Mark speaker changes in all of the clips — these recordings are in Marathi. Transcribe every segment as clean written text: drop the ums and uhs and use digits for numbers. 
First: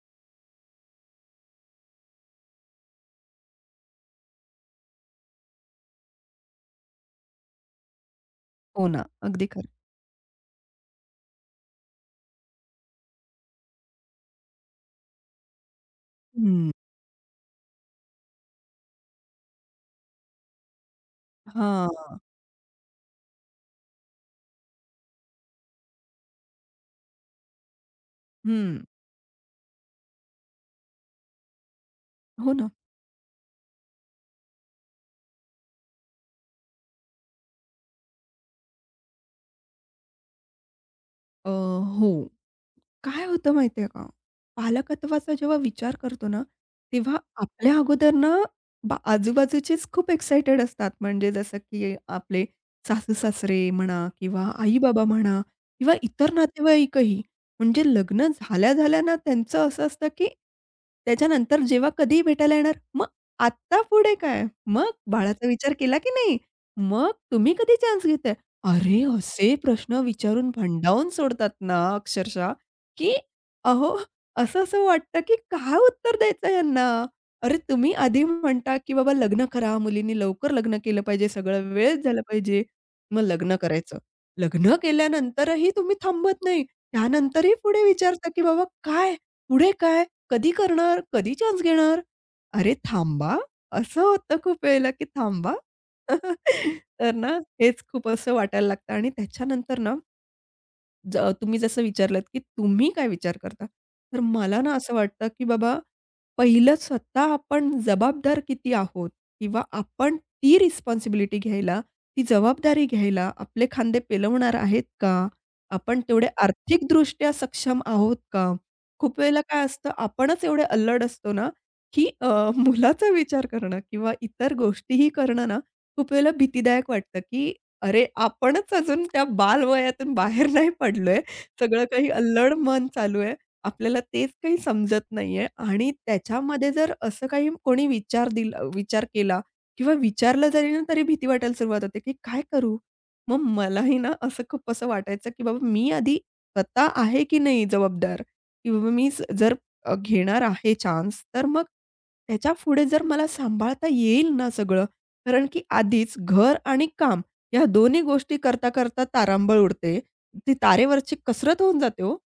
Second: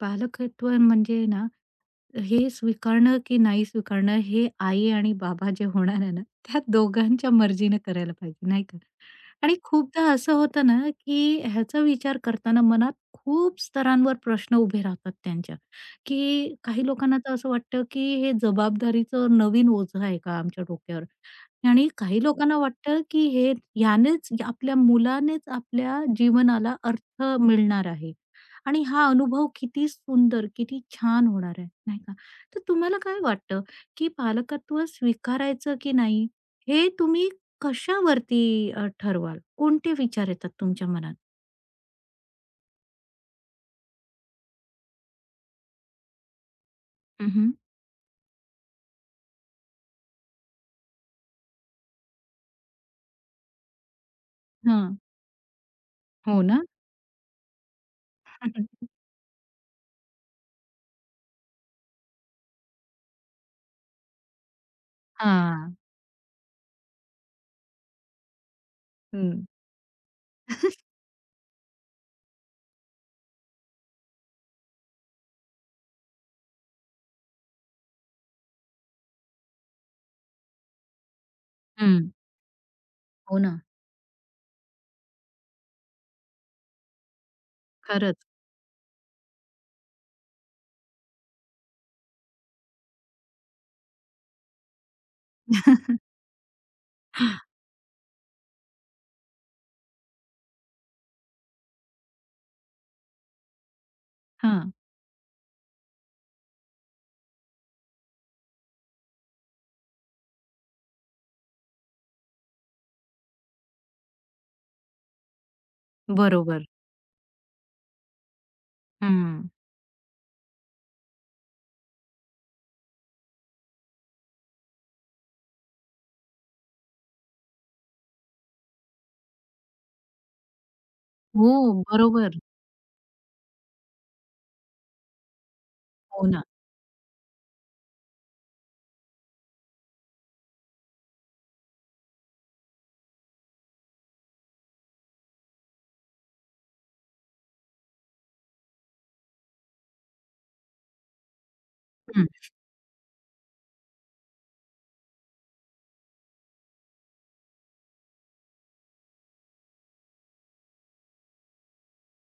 Speaker 1: पालकत्व म्हणजे ना, हे स्वीकारणं की नाही स्वीकारणं हे आई आणि बाबा जे होणार आहे ना, त्या दोघांच्या मर्जीने करायला पाहिजे, नाही का?
Speaker 2: हो ना. अगदी
Speaker 1: आणि
Speaker 2: खरं.
Speaker 1: खूपदा असं होतं ना, की ह्याचा विचार करताना मनात खूप स्तरांवर प्रश्न उभे राहतात त्यांच्या, की
Speaker 2: हं.
Speaker 1: काही लोकांना तर असं वाटतं, की हे जबाबदारीचं नवीन ओझं आहे का आमच्या डोक्यावर? आणि
Speaker 2: हां.
Speaker 1: काही लोकांना वाटतं, की हे ह्यानेच आपल्या मुलानेच आपल्या जीवनाला अर्थ मिळणार आहे. आणि
Speaker 2: हं.
Speaker 1: हा अनुभव किती सुंदर, किती छान होणार आहे, नाही का?
Speaker 2: हो
Speaker 1: तर
Speaker 2: ना.
Speaker 1: तुम्हाला काय वाटतं, की पालकत्व स्वीकारायचं की नाही, हे तुम्ही कशावरती ठरवाल? कोणते विचार येतात तुमच्या मनात?
Speaker 2: अ, हो. काय होतं माहिती आहे का? पालकत्वाचा जेव्हा विचार करतो ना, तेव्हा
Speaker 1: हं,
Speaker 2: आपल्या अगोदर ना आजूबाजूचेच खूप एक्साइटेड असतात. म्हणजे जसं की आपले सासू-सासरे म्हणा किंवा
Speaker 1: हां.
Speaker 2: आई-बाबा म्हणा किंवा इतर
Speaker 1: हो ना?
Speaker 2: नातेवाईकही. म्हणजे लग्न झाल्या-झाल्या ना त्यांचं असं असतं, की त्याच्यानंतर जेव्हा कधीही भेटायला येणार, "मग आत्ता पुढे काय? मग बाळाचा विचार
Speaker 1: हां.
Speaker 2: केला की नाही? मग तुम्ही कधी चान्स घेताय?" अरे,
Speaker 1: हं.
Speaker 2: असे प्रश्न विचारून भंडावून सोडतात ना अक्षरशः. की अहो, असं-असं वाटतं की काय उत्तर द्यायचं ह्यांना? अरे, तुम्ही आधी म्हणता की बाबा लग्न करा, मुलींनी लवकर लग्न केलं पाहिजे, सगळं वेळेत
Speaker 1: हं.
Speaker 2: झालं पाहिजे, मग
Speaker 1: हो
Speaker 2: लग्न
Speaker 1: ना.
Speaker 2: करायचं. लग्न केल्यानंतरही तुम्ही थांबत नाही. त्यानंतरही पुढे
Speaker 1: खरंच.
Speaker 2: विचारता की बाबा काय? पुढे काय? कधी करणार? कधी चान्स घेणार? अरे थांबा. असं होतं खूप वेळेला की थांबा. तर ना, हेच खूप असं वाटायला लागतं आणि त्याच्यानंतर ना तुम्ही जसं विचारलत, की तुम्ही काय विचार करता? तर मला
Speaker 1: हां.
Speaker 2: ना असं वाटतं, की बाबा पहिलं स्वतः आपण जबाबदार किती आहोत किंवा आपण ती रिस्पॉन्सिबिलिटी घ्यायला, ती जबाबदारी घ्यायला आपले खांदे पेलवणार आहेत का? आपण तेवढे
Speaker 1: बरोबर.
Speaker 2: आर्थिकदृष्ट्या सक्षम आहोत का? खूप वेळेला
Speaker 1: हं.
Speaker 2: काय असतं आपणच एवढे अल्लड असतो ना, की मुलाचा विचार करणं किंवा इतर गोष्टीही करणं ना, खूप वेळेला भीतीदायक वाटतं, की अरे, आपणच अजून त्या बालवयातून बाहेर नाही पडलोय.
Speaker 1: हो,
Speaker 2: सगळं काही
Speaker 1: बरोबर.
Speaker 2: अल्लड मन चालू आहे. आपल्याला तेच काही समजत नाहीये आणि
Speaker 1: हो ना.
Speaker 2: त्याच्यामध्ये जर असं काही कोणी विचार केला किंवा विचारलं जरी ना, तरी भीती वाटायला सुरुवात होते, की काय करू? मग मलाही ना असं खूप असं वाटायचं, की बाबा मी आधी स्वतः आहे की नाही जबाबदार? की बाबा जर घेणार आहे चान्स, तर मग
Speaker 1: हं.
Speaker 2: त्याच्यापुढे जर मला सांभाळता येईल ना सगळं. कारण की आधीच घर आणि काम या दोन्ही गोष्टी करता, करता तारांबळ उडते. ती तारेवरची कसरत होऊन जाते हो,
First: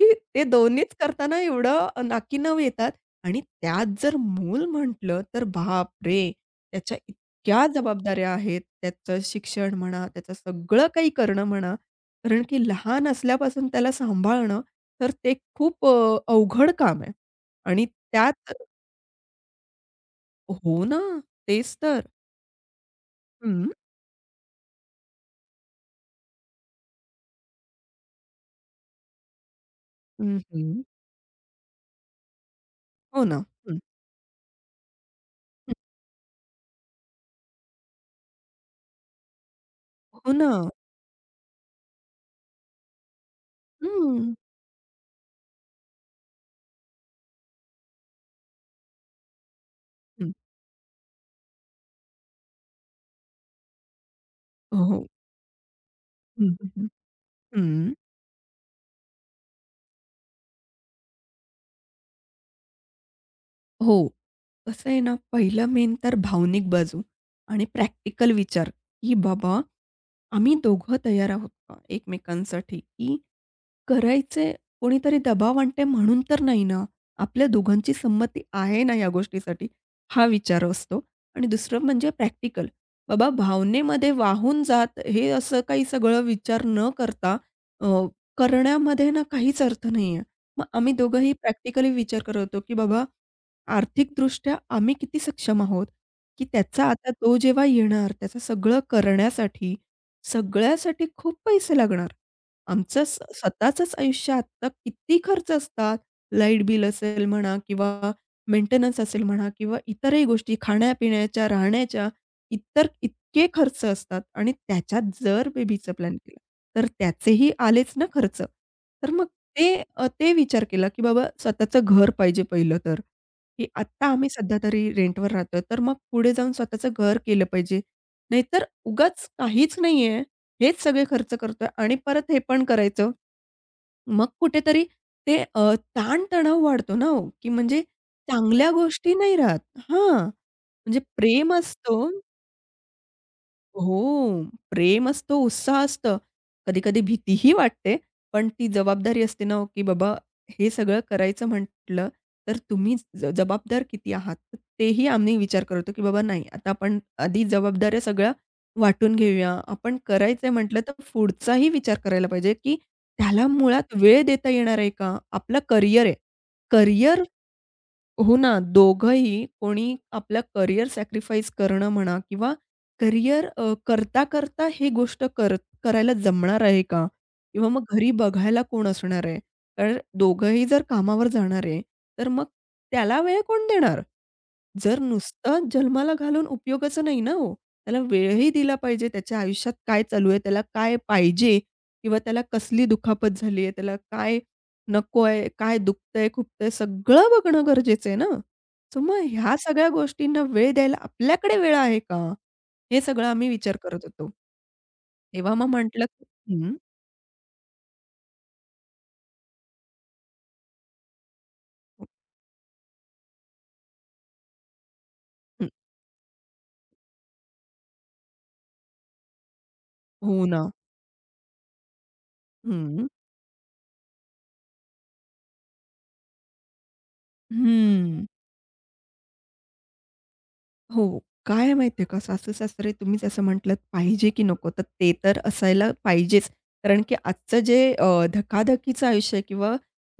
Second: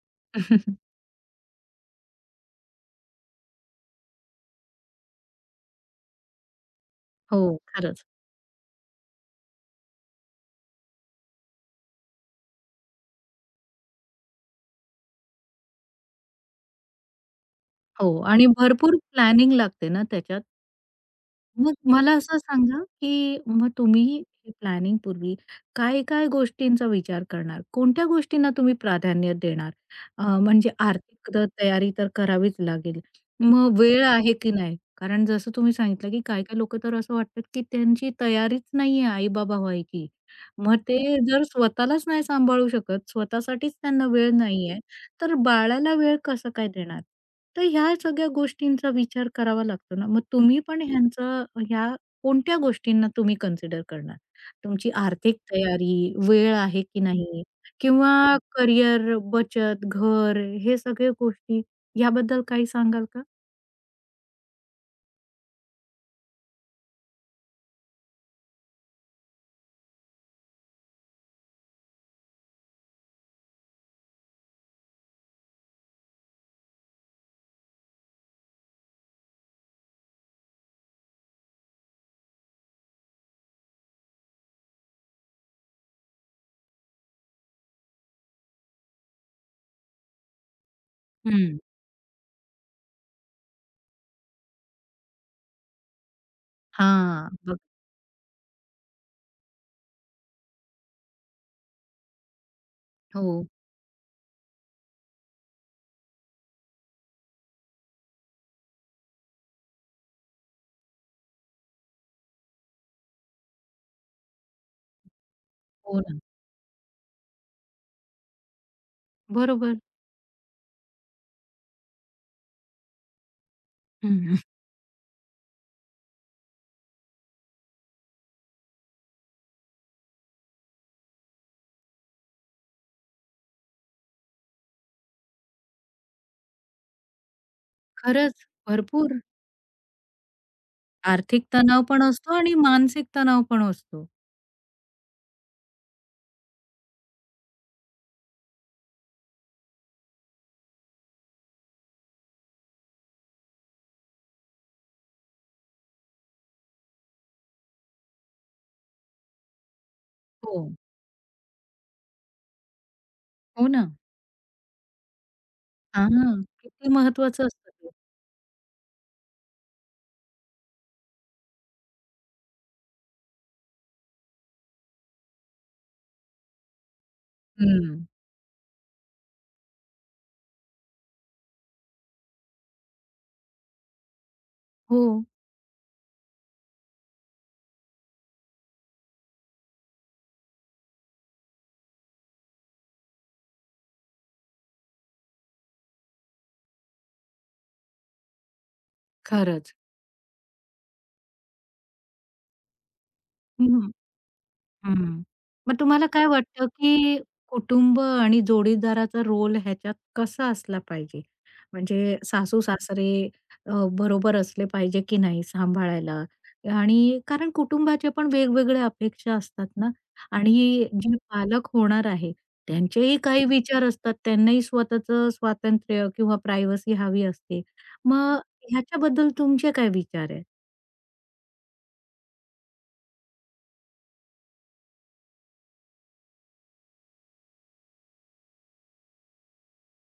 Speaker 2: की ते दोन्हीच करताना एवढं नाकीनऊ येतात आणि त्यात जर मूल म्हटलं, तर बापरे! त्याच्या
Speaker 1: हो,
Speaker 2: इतक्या
Speaker 1: खरंच.
Speaker 2: जबाबदाऱ्या आहेत. त्याचं शिक्षण म्हणा, त्याचं सगळं काही करणं म्हणा. कारण की लहान असल्यापासून त्याला सांभाळणं, तर ते खूप अवघड काम आहे आणि
Speaker 1: हो आणि
Speaker 2: त्यात
Speaker 1: भरपूर प्लॅनिंग लागते ना त्याच्यात.
Speaker 2: हो ना,
Speaker 1: मग
Speaker 2: तेच तर.
Speaker 1: मला असं सांगा, की
Speaker 2: हं,
Speaker 1: मग तुम्ही प्लॅनिंगपूर्वी काय-काय गोष्टींचा विचार करणार? कोणत्या गोष्टींना तुम्ही प्राधान्य देणार?
Speaker 2: हं,
Speaker 1: म्हणजे
Speaker 2: हं.
Speaker 1: आर्थिक तर तयारी तर करावीच लागेल.
Speaker 2: हो ना. हं,
Speaker 1: मग वेळ आहे की नाही? कारण जसं तुम्ही
Speaker 2: हं.
Speaker 1: सांगितलं, की काही-काही लोकं तर असं वाटतात, की त्यांची तयारीच नाहीये आई-बाबा व्हायची.
Speaker 2: हो ना.
Speaker 1: मग ते जर स्वतःलाच नाही सांभाळू शकत, स्वतःसाठीच त्यांना वेळ
Speaker 2: हं.
Speaker 1: नाहीये, तर बाळाला वेळ कसा काय देणार? तर ह्या सगळ्या गोष्टींचा विचार करावा लागतो ना. मग
Speaker 2: हं.
Speaker 1: तुम्ही पण ह्यांचं ह्या कोणत्या गोष्टींना तुम्ही कन्सिडर करणार?
Speaker 2: हो,
Speaker 1: तुमची
Speaker 2: हो.
Speaker 1: आर्थिक तयारी,
Speaker 2: हं,
Speaker 1: वेळ
Speaker 2: हं,
Speaker 1: आहे
Speaker 2: हं.
Speaker 1: की नाही
Speaker 2: हं.
Speaker 1: किंवा करियर, बचत, घर हे सगळे गोष्टी याबद्दल काही सांगाल का?
Speaker 2: हो. कसं आहे ना, पहिलं मेन तर भावनिक बाजू आणि प्रॅक्टिकल विचार, की बाबा आम्ही दोघं तयार आहोत का एकमेकांसाठी, की करायचे कोणीतरी दबाव आणते म्हणून तर नाही ना. आपल्या दोघांची संमती आहे ना या गोष्टीसाठी, हा विचार असतो. आणि दुसरं म्हणजे प्रॅक्टिकल. बाबा भावनेमध्ये वाहून जात हे असं काही सगळं विचार न करता अ, करण्यामध्ये ना काहीच अर्थ नाहीये. मग आम्ही दोघंही
Speaker 1: हं.
Speaker 2: प्रॅक्टिकली विचार करत होतो, की बाबा आर्थिकदृष्ट्या आम्ही किती सक्षम आहोत, की त्याचा आता
Speaker 1: हां.
Speaker 2: तो
Speaker 1: बघ
Speaker 2: जेव्हा येणार त्याचं सगळं करण्यासाठी, सगळ्यासाठी खूप पैसे लागणार. आमचं स
Speaker 1: हो.
Speaker 2: स्वतःचंच आयुष्य आत्ता किती खर्च असतात. लाईट बिल असेल म्हणा किंवा मेंटेनन्स असेल म्हणा किंवा इतरही गोष्टी खाण्यापिण्याच्या, राहण्याच्या इतके खर्च असतात आणि त्याच्यात जर बेबीचं
Speaker 1: हो
Speaker 2: प्लॅन
Speaker 1: ना.
Speaker 2: केलं, तर त्याचेही आलेच ना खर्च. तर मग
Speaker 1: बरोबर.
Speaker 2: ते विचार केला, की बाबा स्वतःचं घर पाहिजे पहिलं तर, की आत्ता आम्ही
Speaker 1: हं.
Speaker 2: सध्या तरी रेंटवर राहतोय, तर मग पुढे जाऊन स्वतःचं घर केलं पाहिजे. नाहीतर उगाच काहीच नाहीये हेच सगळे खर्च करतोय आणि परत हे पण करायचं. मग कुठेतरी ताण-तणाव वाढतो ना हो, की म्हणजे
Speaker 1: खरंच
Speaker 2: चांगल्या गोष्टी
Speaker 1: भरपूर
Speaker 2: नाही राहत. हां. म्हणजे
Speaker 1: आर्थिक
Speaker 2: प्रेम
Speaker 1: तणाव
Speaker 2: असतो
Speaker 1: पण असतो आणि मानसिक तणाव पण असतो.
Speaker 2: हो. प्रेम असतं, उत्साह असतं. कधी-कधी भीतीही वाटते, पण ती जबाबदारी असते ना, हो, की बाबा हे सगळं करायचं म्हटलं, तर तुम्ही जबाबदार किती आहात? तर तेही आम्ही विचार करतो, की बाबा नाही, आता आपण आधी जबाबदाऱ्या सगळ्या वाटून घेऊया. आपण करायचंय
Speaker 1: हो.
Speaker 2: म्हटलं, तर पुढचाही विचार करायला पाहिजे, की त्याला
Speaker 1: हो ना.
Speaker 2: मुळात वेळ देता येणार आहे का? आपलं करिअर आहे.
Speaker 1: हां, किती
Speaker 2: करिअर
Speaker 1: महत्वाचं असतं ते.
Speaker 2: हो ना, दोघंही कोणी आपलं करियर सॅक्रिफाईस करणं म्हणा किंवा करियर करता-करता हे गोष्ट कर करायला जमणार आहे का? किंवा मग
Speaker 1: हं.
Speaker 2: घरी बघायला कोण असणार आहे? तर दोघंही जर कामावर जाणार आहे, तर मग त्याला वेळ कोण देणार? जर
Speaker 1: हो.
Speaker 2: नुसतं जन्माला घालून उपयोगाचं नाही ना हो. त्याला वेळही दिला पाहिजे. त्याच्या आयुष्यात काय चालू आहे? त्याला काय पाहिजे? किंवा त्याला कसली दुखापत झाली आहे? त्याला काय नकोय, काय दुखतंय, खुपतंय सगळं बघणं गरजेचं आहे ना. सो मग ह्या
Speaker 1: खरंच.
Speaker 2: सगळ्या गोष्टींना वेळ द्यायला आपल्याकडे वेळ आहे का? हे सगळं आम्ही विचार
Speaker 1: हं.
Speaker 2: करत होतो.
Speaker 1: हं.
Speaker 2: तेव्हा मग
Speaker 1: मग
Speaker 2: म्हटलं
Speaker 1: तुम्हाला काय वाटतं,
Speaker 2: हं,
Speaker 1: की कुटुंब आणि जोडीदाराचा रोल ह्याच्यात कसा असला पाहिजे? म्हणजे सासू-सासरे अ, बरोबर असले पाहिजे की नाही
Speaker 2: हं.
Speaker 1: सांभाळायला? आणि कारण कुटुंबाच्या पण वेगवेगळ्या अपेक्षा असतात ना
Speaker 2: हो
Speaker 1: आणि
Speaker 2: ना.
Speaker 1: जे पालक होणार आहे,
Speaker 2: हं,
Speaker 1: त्यांचेही काही विचार असतात. त्यांनाही स्वतःचं स्वातंत्र्य किंवा प्रायव्हसी हवी असते.
Speaker 2: हं.
Speaker 1: मग ह्याच्याबद्दल तुमचे काय विचार आहे?
Speaker 2: हो. काय आहे माहिती आहे का, सासू-सासरे तुम्हीच असं म्हटलत पाहिजे की नको, तर ते तर असायला पाहिजेच. कारण की आजचं जे धकाधकीचं आयुष्य आहे किंवा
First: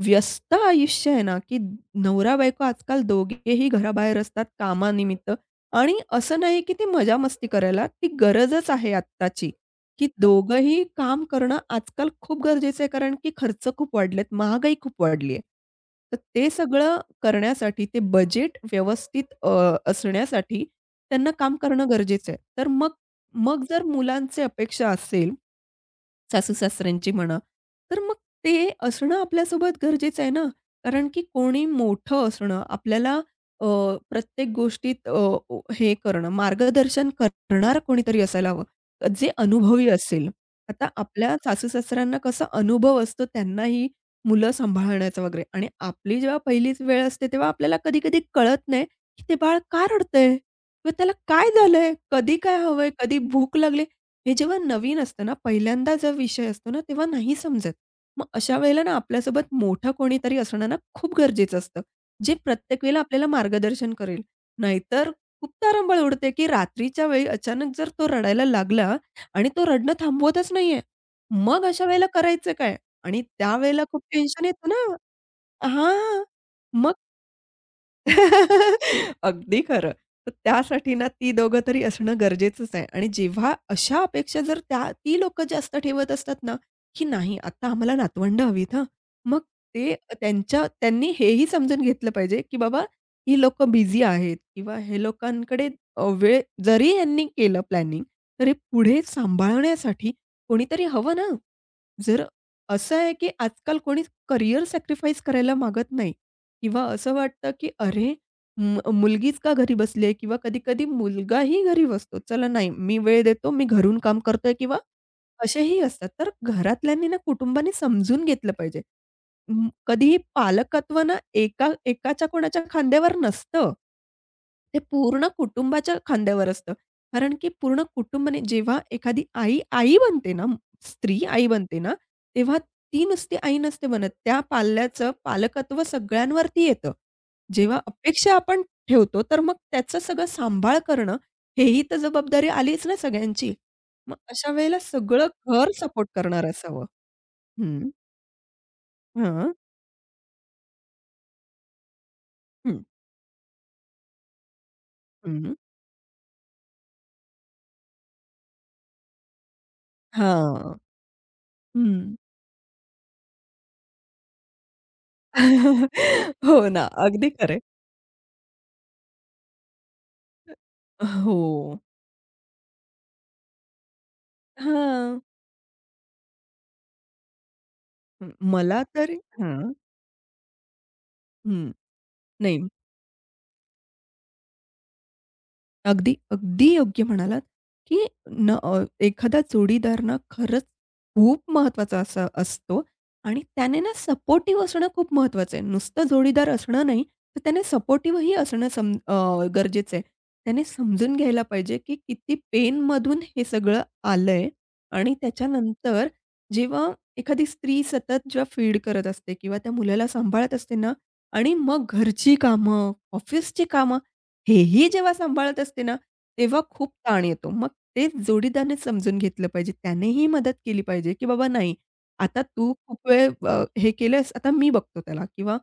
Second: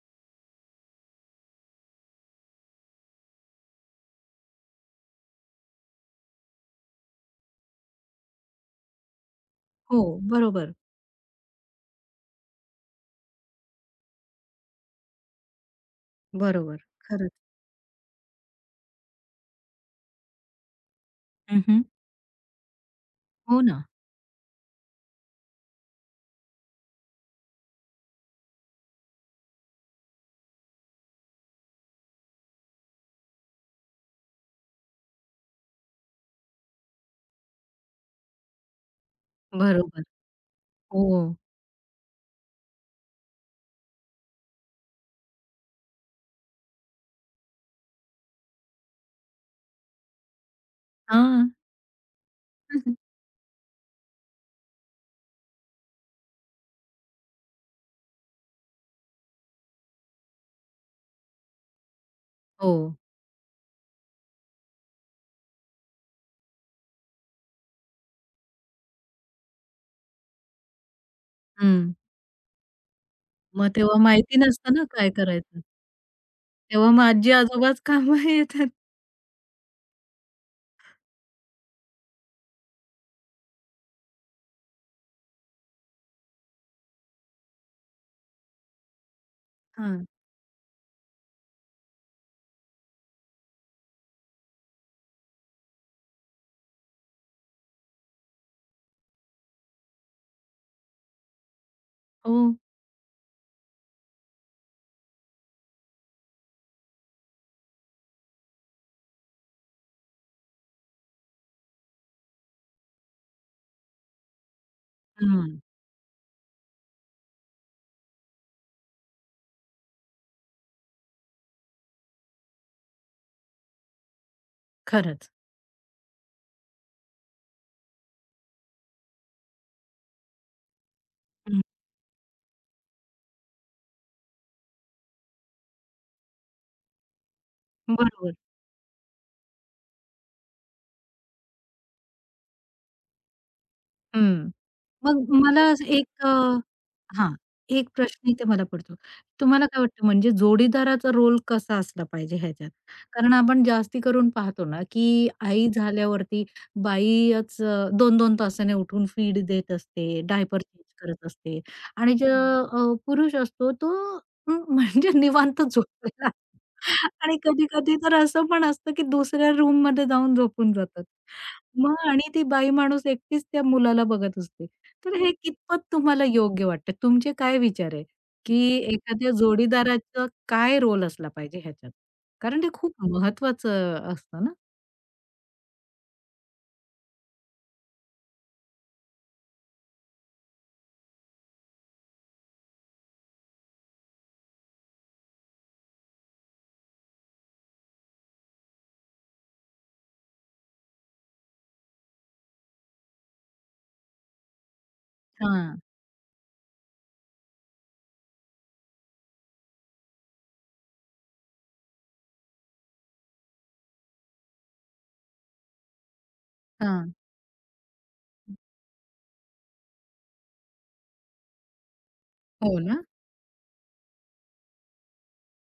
Speaker 2: व्यस्त आयुष्य आहे ना, की नवरा-बायको आजकाल दोघेही घराबाहेर असतात कामानिमित्त आणि असं नाही की ते मजा-मस्ती करायला, ती गरजच आहे आत्ताची.
Speaker 1: हो,
Speaker 2: की
Speaker 1: बरोबर,
Speaker 2: दोघंही काम करणं आजकाल खूप गरजेचं आहे, कारण की खर्च खूप वाढलेत, महागाई खूप वाढली आहे. तर ते
Speaker 1: बरोबर.
Speaker 2: सगळं
Speaker 1: खरंच.
Speaker 2: करण्यासाठी ते बजेट व्यवस्थित असण्यासाठी त्यांना काम करणं गरजेचं आहे. तर मग
Speaker 1: हो
Speaker 2: मग जर
Speaker 1: ना,
Speaker 2: मुलांची अपेक्षा असेल सासू-सासऱ्यांची म्हणा. तर मग ते असणं आपल्यासोबत गरजेचं आहे ना, कारण की कोणी मोठं असणं आपल्याला अ, प्रत्येक गोष्टीत अ, ओ हे करणं मार्गदर्शन करणार कोणीतरी असायला हवं, जे अनुभवी
Speaker 1: बरोबर.
Speaker 2: असेल. आता आपल्या
Speaker 1: हो.
Speaker 2: सासू-सासऱ्यांना कसा अनुभव असतो त्यांना ही मुलं सांभाळण्याचा वगैरे आणि आपली जेव्हा पहिलीच वेळ असते तेव्हा आपल्याला कधी-कधी कळत नाही, की ते बाळ का रडतंय? किंवा त्याला
Speaker 1: हां.
Speaker 2: काय झालंय? कधी काय हवंय? कधी भूक लागली? हे जेव्हा नवीन असतं ना, पहिल्यांदा जो विषय असतो ना, तेव्हा नाही समजत. मग अशा वेळेला ना, आपल्यासोबत मोठं कोणीतरी असणं ना, खूप गरजेचं असतं, जे
Speaker 1: हो.
Speaker 2: प्रत्येक वेळेला आपल्याला मार्गदर्शन करेल. नाहीतर खूप तारंबळ उडते, की रात्रीच्या वेळी अचानक जर तो रडायला लागला आणि तो रडणं थांबवतच नाहीये, मग अशा
Speaker 1: हं.
Speaker 2: वेळेला करायचं काय? आणि
Speaker 1: मग
Speaker 2: त्यावेळेला
Speaker 1: तेव्हा
Speaker 2: खूप
Speaker 1: माहिती
Speaker 2: टेन्शन येतं
Speaker 1: नसतं ना काय
Speaker 2: ना
Speaker 1: करायचं.
Speaker 2: हां.
Speaker 1: तेव्हा मग आजी-आजोबाच कामं येतात.
Speaker 2: अगदी खरं. तर त्यासाठी ना ती दोघं तरी असणं गरजेचंच आहे आणि जेव्हा अशा अपेक्षा जर त्या ती लोकं जास्त ठेवत असतात ना, की नाही आता आम्हाला नातवंड हवीत हं. मग ते
Speaker 1: हां.
Speaker 2: त्यांच्या त्यांनी हेही समजून घेतलं पाहिजे, की बाबा ही लोकं बिझी आहेत किंवा हे लोकांकडे वेळ जरी यांनी केलं प्लॅनिंग, तरी पुढे सांभाळण्यासाठी कोणीतरी हवं ना. जर
Speaker 1: हो.
Speaker 2: असं आहे, की आजकाल कोणी करियर सॅक्रिफाईस करायला मागत नाही. किंवा असं वाटतं, की अरे, मुलगीच का घरी बसली आहे? किंवा कधी-कधी मुलगाही घरी बसतो. चला नाही, मी वेळ देतो, मी घरून काम करतोय किंवा
Speaker 1: हं.
Speaker 2: असेही असतात. तर घरातल्यांनी ना, कुटुंबाने समजून घेतलं पाहिजे. कधीही पालकत्व ना, एका एकाच्या कोणाच्या खांद्यावर नसतं. ते पूर्ण
Speaker 1: खरंच.
Speaker 2: कुटुंबाच्या खांद्यावर असतं. कारण की पूर्ण कुटुंबाने जेव्हा एखादी आई, आई बनते ना, स्त्री आई
Speaker 1: हं.
Speaker 2: बनते ना तेव्हा ती नसती, आई नसते बनत. त्या पाल्याचं पालकत्व सगळ्यांवरती येतं. जेव्हा अपेक्षा
Speaker 1: बरोबर.
Speaker 2: आपण ठेवतो, तर मग त्याचं सगळं सांभाळ करणं, हेही तर जबाबदारी आलीच ना सगळ्यांची. मग
Speaker 1: हं.
Speaker 2: अशा वेळेला
Speaker 1: मग
Speaker 2: सगळं
Speaker 1: मला
Speaker 2: घर
Speaker 1: असं
Speaker 2: सपोर्ट
Speaker 1: एक
Speaker 2: करणारं असावं.
Speaker 1: हां.
Speaker 2: हं,
Speaker 1: एक प्रश्न इथे मला पडतो.
Speaker 2: हां,
Speaker 1: तुम्हाला काय वाटतं म्हणजे जोडीदाराचा रोल कसा असला पाहिजे ह्याच्यात?
Speaker 2: हं,
Speaker 1: कारण आपण जास्ती करून पाहतो ना, की
Speaker 2: हं.
Speaker 1: आई झाल्यावरती बाईच 2 दोन तासाने उठून फीड देत असते, डायपर
Speaker 2: हां,
Speaker 1: चेंज करत असते आणि
Speaker 2: हं.
Speaker 1: जो पुरुष असतो तो म्हणजे निवांत झोपलेला
Speaker 2: हो ना, अगदी
Speaker 1: आणि
Speaker 2: खरं
Speaker 1: कधी-कधी तर असं पण असतं, की दुसऱ्या रूममध्ये जाऊन झोपून जातात.
Speaker 2: हो.
Speaker 1: मग आणि ती बाई माणूस एकटीच त्या मुलाला बघत असते. तर
Speaker 2: हां,
Speaker 1: हे कितपत तुम्हाला योग्य वाटतं? तुमचे काय विचार आहे, की
Speaker 2: मला तरी
Speaker 1: एखाद्या
Speaker 2: हां,
Speaker 1: जोडीदाराचा काय रोल असला पाहिजे
Speaker 2: हं.
Speaker 1: ह्याच्यात?
Speaker 2: नाही
Speaker 1: कारण ते खूप महत्वाचं असतं ना?
Speaker 2: अगदी, अगदी योग्य म्हणालात, की एखादा जोडीदार ना खरंच खूप महत्त्वाचा असा असतो आणि त्याने ना सपोर्टिव्ह असणं खूप महत्त्वाचं आहे. नुसतं जोडीदार असणं नाही, तर त्याने सपोर्टिव्हही असणं गरजेचं आहे. त्याने समजून घ्यायला पाहिजे, की किती पेनमधून हे सगळं आलंय आणि
Speaker 1: हां,
Speaker 2: त्याच्यानंतर जेव्हा एखादी स्त्री सतत जेव्हा फीड करत असते किंवा त्या मुलाला सांभाळत असते ना आणि मग घरची कामं, ऑफिसची कामं हेही जेव्हा सांभाळत असते ना, तेव्हा खूप
Speaker 1: हां.
Speaker 2: ताण येतो. मग तेच जोडीदाराने समजून घेतलं पाहिजे. त्यानेही मदत केली पाहिजे, की "बाबा नाही, आता तू
Speaker 1: हो ना?
Speaker 2: खूप वेळ हे केलंस, आता मी बघतो त्याला" किंवा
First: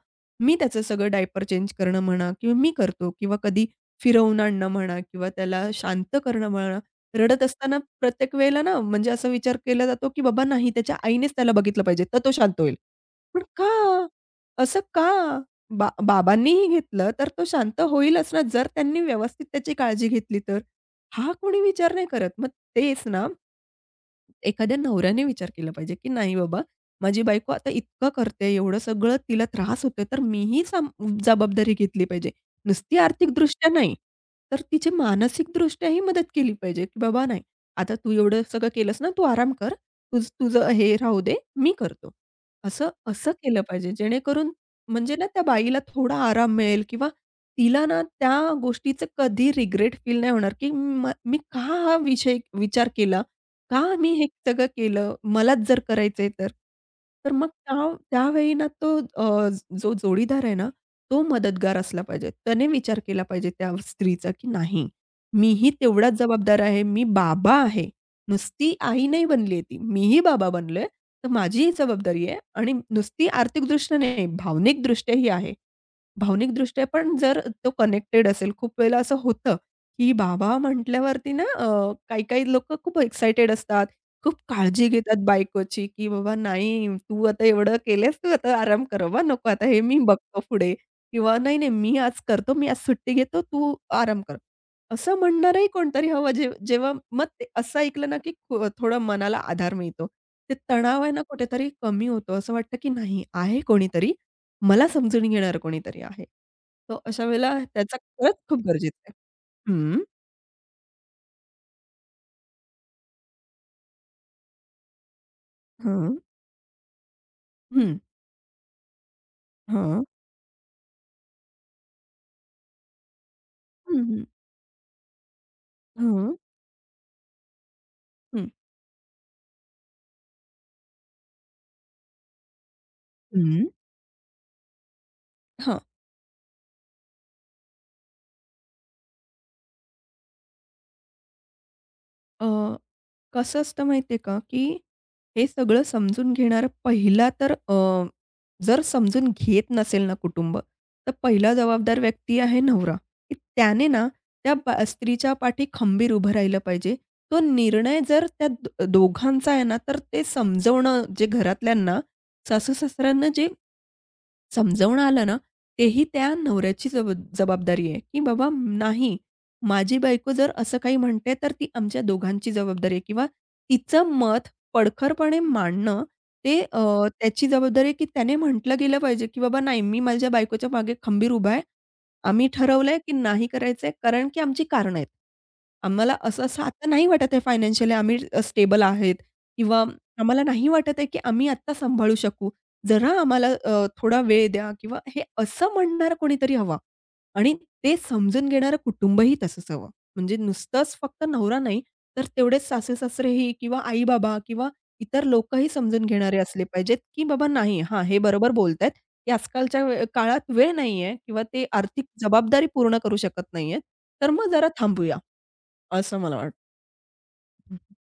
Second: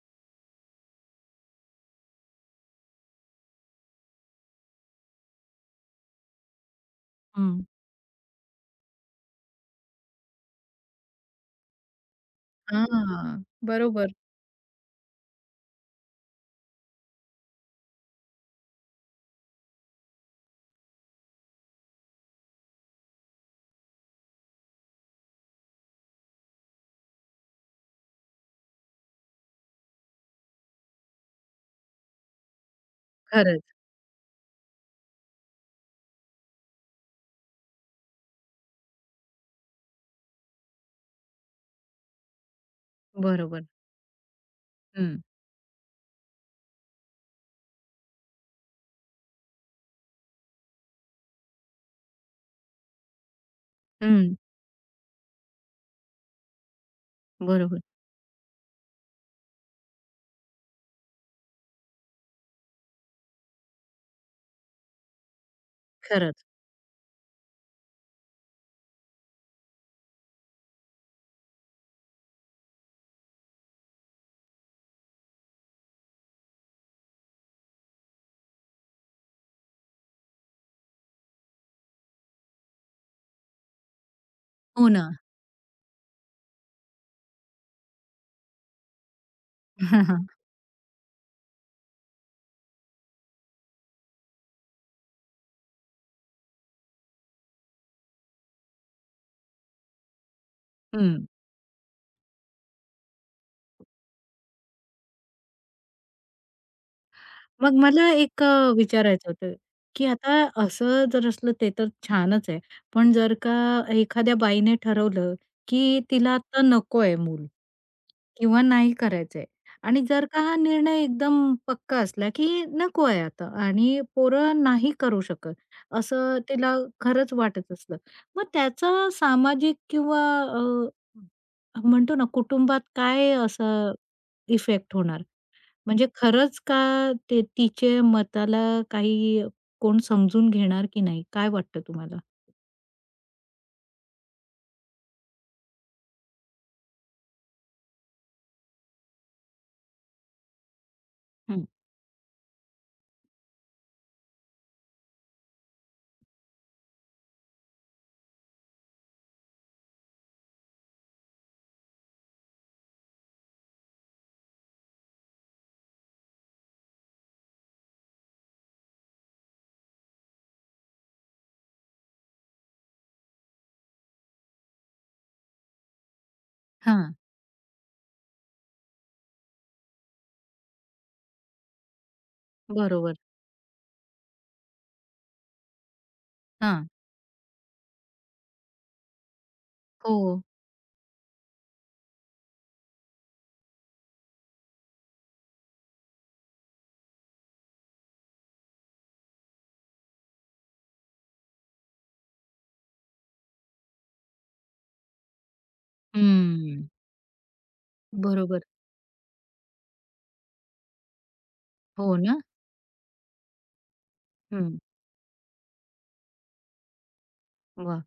Speaker 2: "मी त्याचं सगळं डायपर चेंज करणं म्हणा किंवा मी करतो" किंवा कधी फिरवून आणणं म्हणा किंवा त्याला शांत करणं म्हणा. रडत
Speaker 1: हं.
Speaker 2: असताना प्रत्येक वेळेला ना, म्हणजे असा विचार केला जातो, की "बाबा नाही, त्याच्या आईनेच त्याला बघितलं पाहिजे, तर तो शांत होईल."
Speaker 1: हां,
Speaker 2: पण का?
Speaker 1: बरोबर.
Speaker 2: असं का? बाबांनीही घेतलं, तर तो शांत होईलच ना, जर त्यांनी व्यवस्थित त्याची काळजी घेतली तर. हा कोणी विचार नाही करत. मग तेच ना एखाद्या नवऱ्याने विचार केला पाहिजे, की नाही बाबा माझी बायको आता इतकं करते, एवढं सगळं तिला त्रास होतोय, तर मीही जबाबदारी घेतली पाहिजे. नुसती
Speaker 1: खरंच.
Speaker 2: आर्थिकदृष्ट्या नाही, तर तिची मानसिकदृष्ट्याही मदत केली पाहिजे, की बाबा नाही, आता तू एवढं सगळं केलंस ना, तू आराम कर. तुझं हे राहू दे, मी करतो. असं असं केलं
Speaker 1: बरोबर.
Speaker 2: पाहिजे, जेणेकरून म्हणजे
Speaker 1: हं.
Speaker 2: ना, त्या बाईला थोडा आराम मिळेल किंवा तिला ना, त्या गोष्टीचं कधी रिग्रेट फील नाही होणार, की मी का हा विषय विचार केला का मी हे
Speaker 1: हं,
Speaker 2: सगळं केलं? मलाच जर करायचंय तर. तर मग
Speaker 1: बरोबर.
Speaker 2: त्या त्यावेळी ना जो जोडीदार आहे ना, तो मदतगार असला पाहिजे. त्याने विचार केला पाहिजे त्या स्त्रीचा, की नाही, मीही तेवढाच
Speaker 1: खरंच.
Speaker 2: जबाबदार आहे. मी बाबा आहे. नुसती आई नाही बनली आहे ती. मीही बाबा बनलोय. तर माझीही जबाबदारी आहे आणि नुसती आर्थिकदृष्ट्या नाही, भावनिकदृष्ट्याही आहे. भावनिकदृष्ट्या पण जर तो कनेक्टेड असेल, खूप वेळेला असं होतं, की बाबा म्हटल्यावरती ना काही-काही लोकं खूप एक्साइटेड असतात, खूप काळजी
Speaker 1: हो ना.
Speaker 2: घेतात बायकोची, की "बाबा नाही, तू आता एवढं केलंस, तू आता आराम कर बाबा, नको आता हे मी बघतो पुढे" किंवा "नाही, नाही, मी आज करतो, मी आज सुट्टी घेतो, तू आराम कर." असं म्हणणारही कोणतरी हवं जे जेव्हा मग ते असं ऐकलं ना, की थोडं मनाला आधार मिळतो. ते तणाव आहे ना
Speaker 1: हं.
Speaker 2: कुठेतरी कमी होतो. असं वाटतं, की नाही आहे कोणीतरी मला समजून घेणारं कोणीतरी आहे. तो अशा वेळेला
Speaker 1: मग
Speaker 2: त्याचा
Speaker 1: मला
Speaker 2: खरंच
Speaker 1: एक
Speaker 2: खूप गरजेचं आहे.
Speaker 1: विचारायचं होतं,
Speaker 2: हं,
Speaker 1: की आता असं जर असलं ते तर छानच आहे. पण जर का एखाद्या बाईने ठरवलं, की
Speaker 2: हं,
Speaker 1: तिला आता नकोय मूल
Speaker 2: हं,
Speaker 1: किंवा नाही करायचंय आणि
Speaker 2: हां,
Speaker 1: जर का हा निर्णय एकदम पक्का असला, की नको आहे आता
Speaker 2: हं,
Speaker 1: आणि
Speaker 2: हं,
Speaker 1: पोरं नाही करू शकत,
Speaker 2: हं,
Speaker 1: असं तिला खरंच वाटत असलं. मग
Speaker 2: हं,
Speaker 1: त्याचा सामाजिक किंवा म्हणतो ना कुटुंबात काय
Speaker 2: हं,
Speaker 1: असा इफेक्ट होणार?
Speaker 2: हां.
Speaker 1: म्हणजे खरंच का ते तिचे मताला काही कोण समजून घेणार की नाही? काय वाटतं तुम्हाला?
Speaker 2: अ, कसं असतं माहिती आहे का, की हे सगळं समजून घेणारा पहिला तर जर समजून घेत नसेल ना कुटुंब, तर पहिला
Speaker 1: हं.
Speaker 2: जबाबदार व्यक्ती आहे नवरा, की त्याने ना त्या ब स्त्रीच्या पाठी खंबीर उभं राहिलं पाहिजे. तो निर्णय जर त्या दोघांचा आहे ना, तर ते समजवणं जे घरातल्यांना, सासू-सासऱ्यांना जे समजावून आलं ना, तेही त्या नवऱ्याची जबाबदारी आहे, की बाबा नाही, माझी बायको जर असं काही म्हणते, तर ती आमच्या दोघांची जबाबदारी आहे किंवा तिचं मत पडखरपणे मांडणं ते अ,
Speaker 1: हां.
Speaker 2: त्याची जबाबदारी आहे, की त्याने म्हटलं गेलं पाहिजे, की बाबा नाही, मी माझ्या बायकोच्या मागे खंबीर उभा आहे. आम्ही ठरवलंय, की
Speaker 1: बरोबर.
Speaker 2: नाही करायचंय कारण की आमची कारणं आहेत. आम्हाला असं-असं
Speaker 1: हां.
Speaker 2: आता नाही वाटत आहे फायनान्शियली आम्ही स्टेबल आहेत किंवा
Speaker 1: हो.
Speaker 2: आम्हाला नाही वाटत आहे, की आम्ही आत्ता सांभाळू शकू. जरा आम्हाला थोडा वेळ द्या किंवा हे असं म्हणणारं कोणीतरी हवा, आणि ते समजून घेणारं कुटुंबही तसंच हवं. म्हणजे नुसतंच फक्त नवरा नाही, तर तेवढेच सासू-सासरेही किंवा आई-बाबा किंवा इतर लोकही समजून घेणारे असले
Speaker 1: हम्म.
Speaker 2: पाहिजेत, की बाबा नाही, हां, हे बरोबर
Speaker 1: बरोबर.
Speaker 2: बोलतायत, की आजकालच्या काळात वेळ नाहीये किंवा ते आर्थिक
Speaker 1: हो ना?
Speaker 2: जबाबदारी पूर्ण करू शकत नाहीयेत, तर मग जरा
Speaker 1: हं.
Speaker 2: थांबूया, असं मला वाटतं.
Speaker 1: वाह!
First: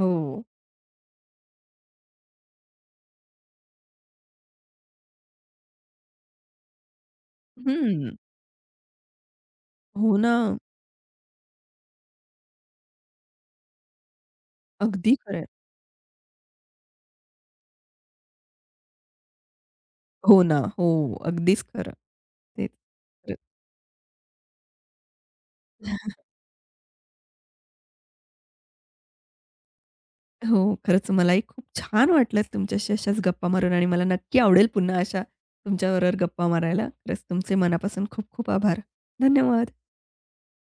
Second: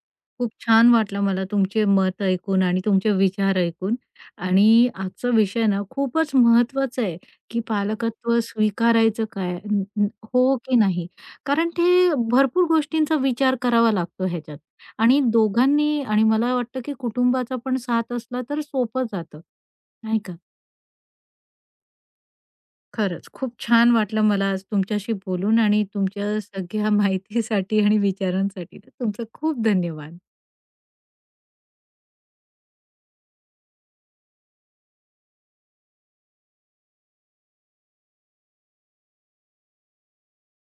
Speaker 2: हो.
Speaker 1: खूप छान वाटलं मला तुमचे मत ऐकून आणि तुमचे विचार ऐकून. आणि आजचा विषय ना खूपच महत्वाचा आहे, की
Speaker 2: हं.
Speaker 1: पालकत्व स्वीकारायचं काय? न न
Speaker 2: हो ना.
Speaker 1: हो की नाही? कारण ते भरपूर गोष्टींचा विचार करावा लागतो ह्याच्यात.
Speaker 2: अगदी
Speaker 1: आणि
Speaker 2: खरं
Speaker 1: दोघांनी आणि मला वाटतं, की कुटुंबाचा पण साथ असला तर सोपं जातं, नाही का?
Speaker 2: हो ना. हो. अगदीच खरं. तेच.
Speaker 1: खरंच
Speaker 2: खरंच.
Speaker 1: खूप छान वाटलं मला आज तुमच्याशी बोलून आणि तुमच्या सगळ्या माहितीसाठी आणि विचारांसाठी. तर तुमचं खूप धन्यवाद.
Speaker 2: हो. खरंच मलाही खूप छान वाटलं तुमच्याशी अशाच गप्पा मारून आणि मला नक्की आवडेल पुन्हा अशा तुमच्याबरोबर गप्पा मारायला. खरंच तुमचे मनापासून खूप खूप आभार. धन्यवाद.